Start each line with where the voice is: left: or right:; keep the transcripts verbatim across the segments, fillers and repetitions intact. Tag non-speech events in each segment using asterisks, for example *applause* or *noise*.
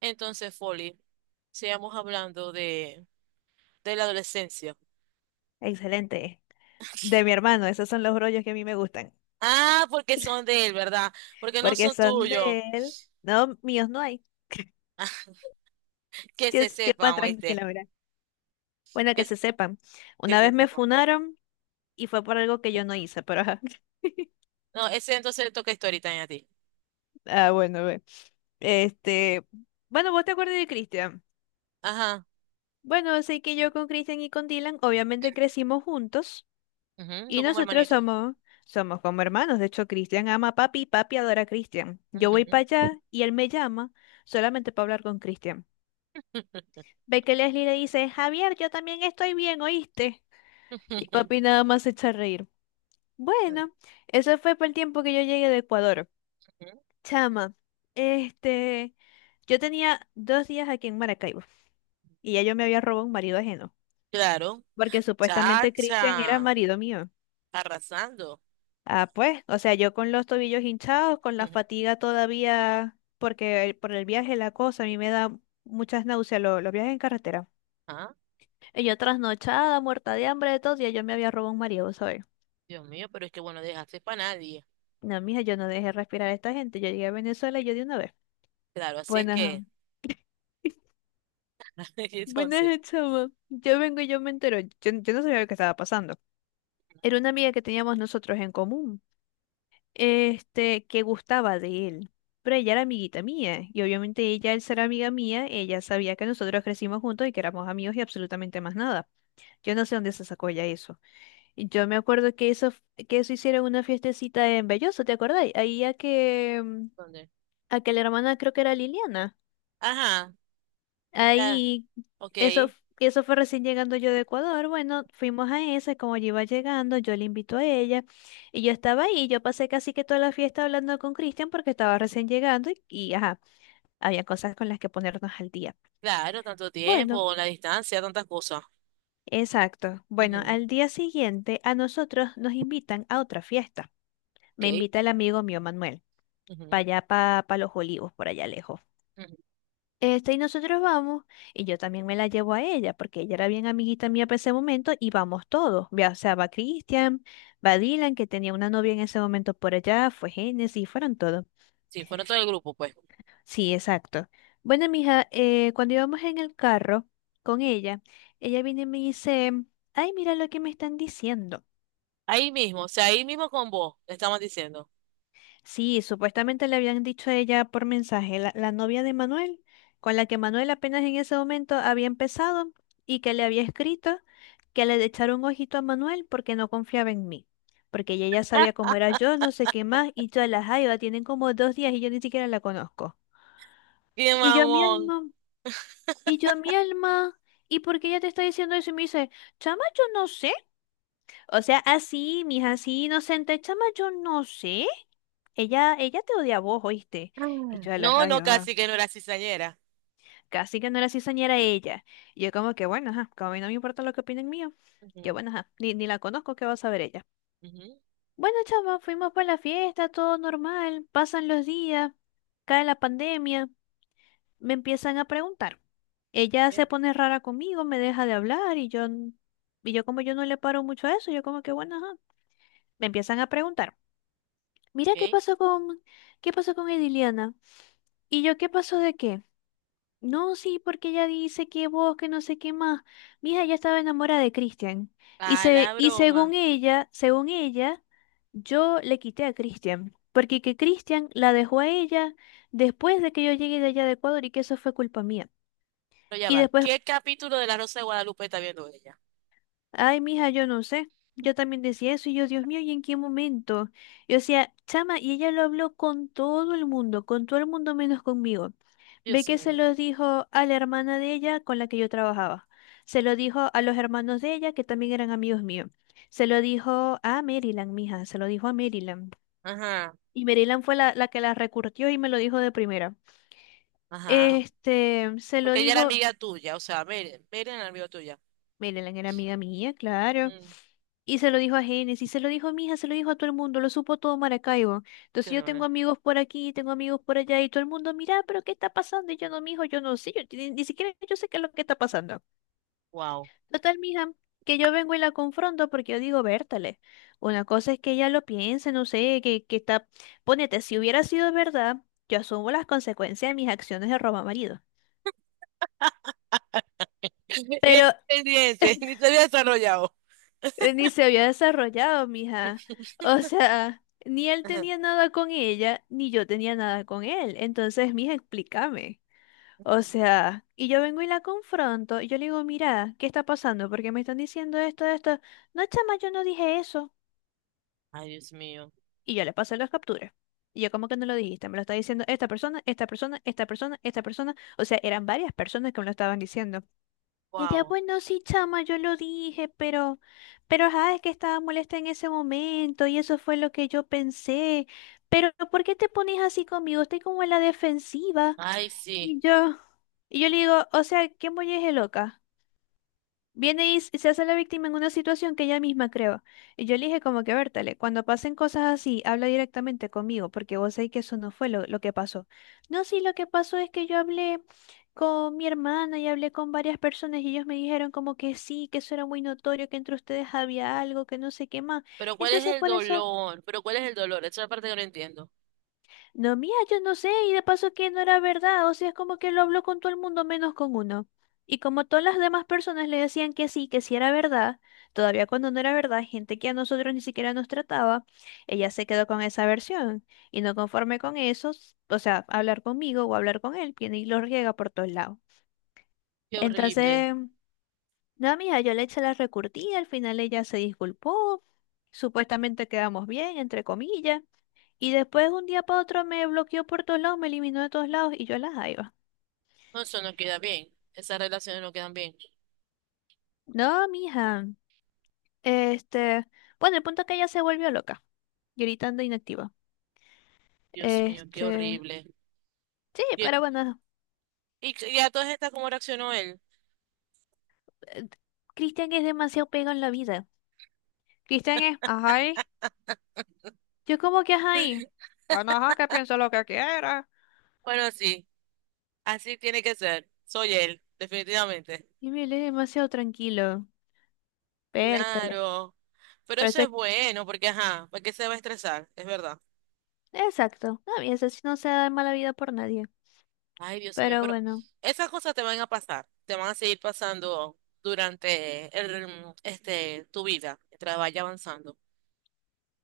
right: Entonces, Folly, sigamos hablando de, de la adolescencia.
left: Excelente. De mi hermano, esos son los rollos que a mí me gustan,
right: Ah, porque son de él, ¿verdad? Porque no
left: porque
right: son
left: son
right: tuyos.
left: de él. No, míos no hay.
right: Ah, *laughs* que
left: Yo
right: se
left: estoy
right: sepan,
left: más
right: oíste.
left: tranquila, mira. Bueno,
right: Que,
left: que se sepan.
right: que
left: Una
right: se
left: vez me
right: sepan.
left: funaron y fue por algo que yo no hice, pero ajá. *laughs*
right: No, ese entonces le toca historita, Story a ti.
left: Ah, bueno, ve. Este, bueno, ¿vos te acuerdas de Cristian?
right: Ajá.
left: Bueno, sé que yo con Cristian y con Dylan obviamente crecimos juntos
right: Ujú,
left: y
right: son como
left: nosotros
right: hermanitos.
left: somos somos como hermanos. De hecho, Cristian ama a papi y papi adora a Cristian. Yo voy
right: Ujú.
left: para allá y él me llama solamente para hablar con Cristian. Ve que Leslie le dice, Javier, yo también estoy bien, ¿oíste? Y papi
right: *laughs*
left: nada más se echa a reír. Bueno, eso fue por el tiempo que yo llegué de Ecuador.
right: Ujú.
left: Chama, este, yo tenía dos días aquí en Maracaibo y ya yo me había robado un marido ajeno,
right: Claro.
left: porque supuestamente Cristian era
right: Chacha.
left: marido mío.
right: Arrasando.
left: Ah, pues, o sea, yo con los tobillos hinchados, con la
right: *laughs*
left: fatiga todavía, porque el- por el viaje la cosa, a mí me da muchas náuseas lo- los viajes en carretera.
right: Ah,
left: Y yo trasnochada, muerta de hambre, de todo, y yo me había robado un marido, ¿sabes?
right: Dios mío, pero es que bueno, dejaste para nadie.
left: No, mija, yo no dejé respirar a esta gente. Yo llegué a Venezuela y yo de una vez.
right: Claro, así es
left: Buenas,
right: que. *laughs* Entonces,
left: buenas, chama. *laughs* Yo vengo y yo me entero. Yo, yo no sabía lo que estaba pasando. Era una amiga que teníamos nosotros en común, este, que gustaba de él. Pero ella era amiguita mía, y obviamente ella, al ser amiga mía, ella sabía que nosotros crecimos juntos y que éramos amigos y absolutamente más nada. Yo no sé dónde se sacó ella eso. Y yo me acuerdo que eso, f- que eso hicieron una fiestecita en Belloso, ¿te acordáis? Ahí a que, mm,
right: ¿dónde?
left: a que la hermana creo que era Liliana.
right: Ajá. Ya,
left: Ahí,
right: ok.
left: eso, f- eso fue recién llegando yo de Ecuador. Bueno, fuimos a esa, como yo iba llegando, yo le invito a ella. Y yo estaba ahí, yo pasé casi que toda la fiesta hablando con Cristian porque estaba recién llegando y, y ajá, había cosas con las que ponernos al día.
right: Claro, tanto
left: Bueno,
right: tiempo, la distancia, tantas cosas.
left: exacto. Bueno,
right: Ujú,
left: al día siguiente a nosotros nos invitan a otra fiesta.
right: ok.
left: Me invita el amigo mío Manuel, para
right: Ujú,
left: allá, para los olivos, por allá lejos.
right: ujú.
left: Este, y nosotros vamos, y yo también me la llevo a ella, porque ella era bien amiguita mía para ese momento, y vamos todos. Ya, o sea, va Cristian, va Dylan, que tenía una novia en ese momento por allá, fue Génesis, fueron todos.
right: Sí, fueron todo el grupo, pues.
left: Sí, exacto. Bueno, mija, eh, cuando íbamos en el carro con ella, ella viene y me dice, ay, mira lo que me están diciendo.
right: Ahí mismo, o sea, ahí mismo con vos, le estamos diciendo.
left: Sí, supuestamente le habían dicho a ella por mensaje, la, la novia de Manuel, con la que Manuel apenas en ese momento había empezado y que le había escrito que le echara un ojito a Manuel porque no confiaba en mí, porque ella ya sabía cómo era yo, no sé qué más, y todas las jaiba tienen como dos días y yo ni siquiera la conozco.
right: ¡Qué
left: Y yo mi
right: mamón!
left: alma, y yo mi alma, ¿y por qué ella te está diciendo eso? Y me dice, chama, yo no sé. O sea, así, mija, así inocente, chama, yo no sé. Ella, ella te odia a vos, ¿oíste? Y
right: Ah.
left: yo, ala,
right: No,
left: ay,
right: no,
left: ah,
right: casi que no era cizañera.
left: casi que no era cizañera ella. Y yo como que, bueno, ajá, como a mí no me importa lo que opinen mío, yo,
right: Ujú,
left: bueno, ajá, ni, ni la conozco, ¿qué va a saber ella?
right: ujú,
left: Bueno, chama, fuimos para la fiesta, todo normal, pasan los días, cae la pandemia, me empiezan a preguntar. Ella se
right: bien,
left: pone rara conmigo, me deja de hablar y yo, n- y yo como yo no le paro mucho a eso, yo como que, bueno, ajá, me empiezan a preguntar. Mira, ¿qué
right: ok.
left: pasó con, qué pasó con Ediliana? ¿Y yo qué pasó de qué? No, sí, porque ella dice que vos, que no sé qué más. Mi hija ya estaba enamorada de Christian. Y,
right: A
left: se,
right: la
left: y
right: broma.
left: según ella, según ella, yo le quité a Christian. Porque que Christian la dejó a ella después de que yo llegué de allá de Ecuador y que eso fue culpa mía.
right: Pero ya
left: Y
right: va.
left: después.
right: ¿Qué capítulo de La Rosa de Guadalupe está viendo ella?
left: Ay, mija, yo no sé. Yo también decía eso y yo, Dios mío, ¿y en qué momento? Yo decía, chama, y ella lo habló con todo el mundo, con todo el mundo menos conmigo. Ve
right: Dios
left: que se
right: mío.
left: lo dijo a la hermana de ella con la que yo trabajaba. Se lo dijo a los hermanos de ella que también eran amigos míos. Se lo dijo a Maryland, mija, se lo dijo a Maryland.
right: Ajá,
left: Y Maryland fue la, la que la recurrió y me lo dijo de primera.
right: ajá.
left: Este, se lo
right: Porque ella era
left: dijo.
right: amiga tuya, o sea, Meren, Meren era amiga tuya.
left: Maryland era amiga mía, claro.
right: Mm,
left: Y se lo dijo a Génesis, se lo dijo a mi hija, se lo dijo a todo el mundo, lo supo todo Maracaibo.
right: qué
left: Entonces yo tengo
right: horror.
left: amigos por aquí, tengo amigos por allá, y todo el mundo, mira, pero ¿qué está pasando? Y yo no, mijo, yo no sé, yo ni, ni siquiera yo sé qué es lo que está pasando.
right: Wow.
left: Total, mija, que yo vengo y la confronto porque yo digo, Bertale, una cosa es que ella lo piense, no sé, que, que está, ponete, si hubiera sido verdad, yo asumo las consecuencias de mis acciones de roba marido.
right: *laughs* Bien,
left: Pero
right: pendiente, *laughs* ni se había desarrollado.
left: eh, ni se había desarrollado, mija. O sea, ni él
right: Ajá.
left: tenía nada con ella, ni yo tenía nada con él. Entonces, mija, explícame. O sea, y yo vengo y la confronto, y yo le digo, mira, ¿qué está pasando? Porque me están diciendo esto, esto. No, chama, yo no dije eso.
right: Ay, Dios mío.
left: Y yo le pasé las capturas. Y yo, ¿cómo que no lo dijiste? Me lo está diciendo esta persona, esta persona, esta persona, esta persona. O sea, eran varias personas que me lo estaban diciendo. Y ella,
right: Wow.
left: bueno, sí, chama, yo lo dije, pero, pero, ajá, es que estaba molesta en ese momento y eso fue lo que yo pensé. Pero, ¿por qué te pones así conmigo? Estoy como en la defensiva.
right: Ay, sí.
left: Y yo, y yo le digo, o sea, ¿qué molleje loca? Viene y s- se hace la víctima en una situación que ella misma creó. Y yo le dije como que, Bertale, cuando pasen cosas así, habla directamente conmigo, porque vos sabés que eso no fue lo, lo que pasó. No, sí, lo que pasó es que yo hablé con mi hermana y hablé con varias personas y ellos me dijeron como que sí, que eso era muy notorio, que entre ustedes había algo, que no sé qué más.
right: Pero ¿cuál es
left: Entonces,
right: el
left: por eso.
right: dolor? Pero ¿cuál es el dolor? Esa es la parte que no entiendo.
left: No, mía, yo no sé, y de paso que no era verdad, o sea, es como que lo habló con todo el mundo menos con uno. Y como todas las demás personas le decían que sí, que sí era verdad, todavía cuando no era verdad, gente que a nosotros ni siquiera nos trataba, ella se quedó con esa versión. Y no conforme con eso, s- o sea, hablar conmigo o hablar con él, viene y lo riega por todos lados.
right: Qué horrible.
left: Entonces, no, mija, yo le eché la recurtida, al final ella se disculpó, supuestamente quedamos bien, entre comillas. Y después un día para otro me bloqueó por todos lados, me eliminó de todos lados y yo la jaiba.
right: No, eso no queda bien. Esas relaciones no quedan bien.
left: No, mija. Este, bueno, el punto es que ella se volvió loca, gritando inactiva.
right: Dios mío, qué
left: Este,
right: horrible.
left: sí,
right: Y,
left: pero bueno,
right: y, y a todas estas, ¿cómo reaccionó él?
left: eh, Cristian es demasiado pegado en la vida. Cristian es, ajá, y- yo como que ajá, y bueno, ajá, que piense lo que quiera.
right: Bueno, sí, así tiene que ser. Soy él, definitivamente.
left: Y me lee demasiado tranquilo. Pértale.
right: Claro. Pero eso es
left: Parece,
right: bueno, porque ajá, ¿para qué se va a estresar? Es verdad.
left: exacto. No, y ese sí no se da mala vida por nadie.
right: Ay, Dios mío,
left: Pero
right: pero
left: bueno.
right: esas cosas te van a pasar, te van a seguir pasando durante el, este, tu vida, mientras vaya avanzando.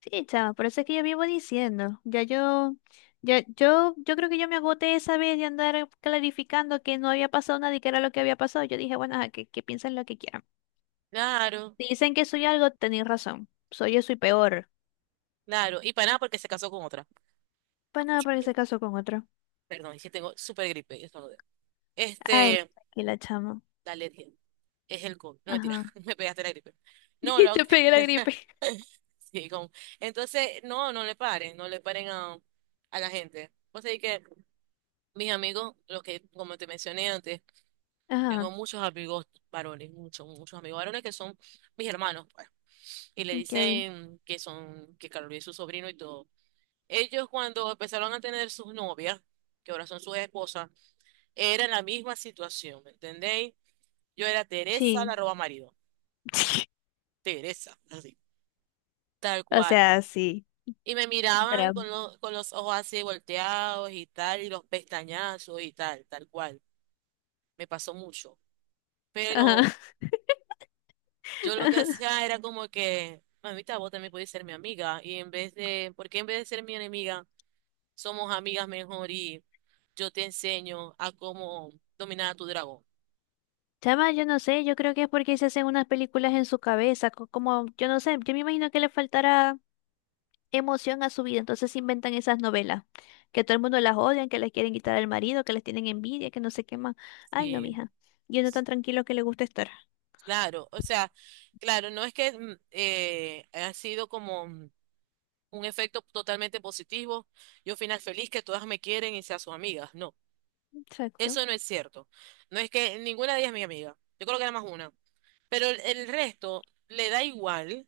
left: Sí, chava, por eso es que yo vivo diciendo. Ya yo, ya, yo, yo creo que yo me agoté esa vez de andar clarificando que no había pasado nada y que era lo que había pasado. Yo dije, bueno, ajá, que, que piensen lo que quieran.
right: Claro,
left: Si dicen que soy algo, tenéis razón. Soy eso y peor.
right: claro. Y para nada porque se casó con otra.
left: Pues nada, porque se casó con otro.
right: Perdón, es que tengo súper gripe, y estornudé.
left: Ay,
right: Este,
left: aquí la chamo.
right: dale, tía. Es el COVID. No, mentira,
left: Ajá.
right: *laughs* me pegaste la gripe.
left: *laughs*
right: No,
left: Y
right: lo...
left: te pegué la gripe.
right: *laughs* Sí, como... Entonces, no, no le paren, no le paren a, a la gente. O sea, que mis amigos, los que, como te mencioné antes,
left: Ajá,
right: tengo muchos amigos varones, muchos, muchos amigos varones que son mis hermanos, pues. Y le
left: ok.
right: dicen que son, que Carlos es su sobrino y todo. Ellos cuando empezaron a tener sus novias, que ahora son sus esposas, era la misma situación, ¿me entendéis? Yo era Teresa, la
left: Sí.
right: roba marido.
left: *laughs*
right: Teresa, así, tal
left: O
right: cual.
left: sea, sí.
right: Y me miraban
left: Drama.
right: con, lo... con los ojos así volteados y tal, y los pestañazos y tal, tal cual. Me pasó mucho. Pero
left: Ajá.
right: yo lo
left: *laughs*
right: que hacía era como que, mamita, vos también podés ser mi amiga. Y en vez de, porque en vez de ser mi enemiga, somos amigas mejor y yo te enseño a cómo dominar a tu dragón.
left: Chama, yo no sé, yo creo que es porque se hacen unas películas en su cabeza, co- como, yo no sé, yo me imagino que le faltará emoción a su vida, entonces inventan esas novelas, que todo el mundo las odian, que les quieren quitar al marido, que les tienen envidia, que no sé qué más. Ay, no,
right: Sí,
left: mija, y uno tan tranquilo que le gusta estar.
right: claro, o sea, claro, no es que mm, eh, ha sido como mm, un efecto totalmente positivo y un final feliz que todas me quieren y sean sus amigas. No,
left: Exacto.
right: eso no es cierto. No es que ninguna de ellas es mi amiga. Yo creo que era más una. Pero el el resto le da igual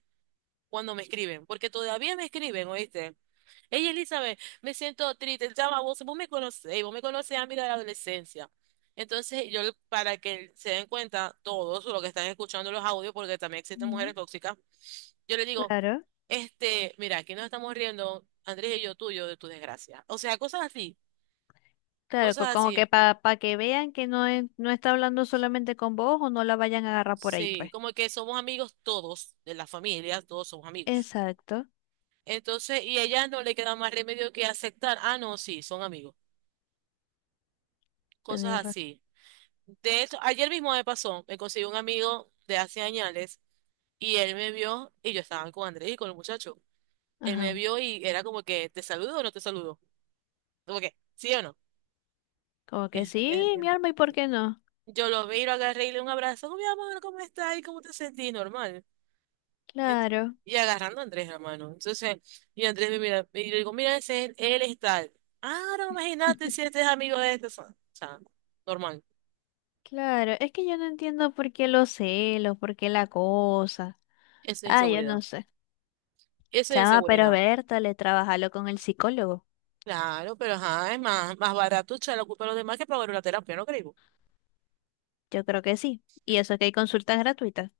right: cuando me escriben, porque todavía me escriben, ¿oíste? Ella, Elizabeth, me siento triste, chama, vos, vos me conocés, vos me conocés a mí de la adolescencia. Entonces, yo, para que se den cuenta todos los que están escuchando los audios, porque también existen
left: Ujú.
right: mujeres tóxicas, yo les digo,
left: Claro.
right: este, mira, aquí nos estamos riendo, Andrés y yo tuyo, de tu desgracia. O sea, cosas así,
left: Claro,
right: cosas
left: co- como que
right: así.
left: para que vean que no, es- no está hablando solamente con vos o no la vayan a agarrar por ahí,
right: Sí,
left: pues.
right: como que somos amigos todos, de la familia, todos somos amigos.
left: Exacto.
right: Entonces, y a ella no le queda más remedio que aceptar, ah, no, sí, son amigos. Cosas
left: Tenés ra-.
right: así. De hecho, ayer mismo me pasó, me conseguí un amigo de hace años y él me vio y yo estaba con Andrés y con el muchacho. Él me
left: Ajá,
right: vio y era como que, ¿te saludo o no te saludo? Como que, ¿sí o no?
left: como que
right: *laughs* Eh,
left: sí,
right: eh,
left: mi alma, ¿y por qué no?
right: yo lo vi, lo agarré y le di un abrazo. "Oh, mi amor, ¿cómo estás? ¿Y cómo te sentís? Normal. Ent...
left: Claro.
right: y agarrando a Andrés, hermano. Entonces, y Andrés me mira, y yo digo, mira, ese es... él es tal. Ah, no, imagínate si este es amigo de este. O sea, normal.
left: Claro, es que yo no entiendo por qué los celos, por qué la cosa.
right: Eso es
left: Ah, yo
right: inseguridad.
left: no sé.
right: Eso es
left: Chama, pero
right: inseguridad.
left: Berta, le trabajalo con el psicólogo.
right: Claro, pero ajá, es más, más barato echar la culpa a los demás que pagar una terapia, ¿no creo?
left: Yo creo que sí. Y eso que hay consultas gratuitas.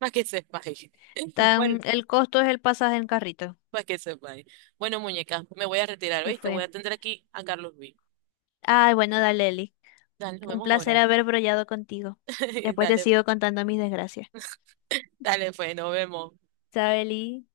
right: Más que sepa. *laughs* Bueno,
left: Tan, el costo es el pasaje en carrito.
right: más que sepa. Bueno, muñeca, me voy a retirar,
left: ¿Qué
right: ¿viste? Voy
left: fue?
right: a atender aquí a Carlos B.
left: Ay, bueno, dale, Eli.
right: Dale, nos
left: Un
right: vemos
left: placer
right: ahora.
left: haber brollado contigo.
right: *laughs*
left: Después te
right: Dale,
left: sigo contando mis desgracias.
right: dale, pues, nos vemos.
left: ¿Sabes, Eli?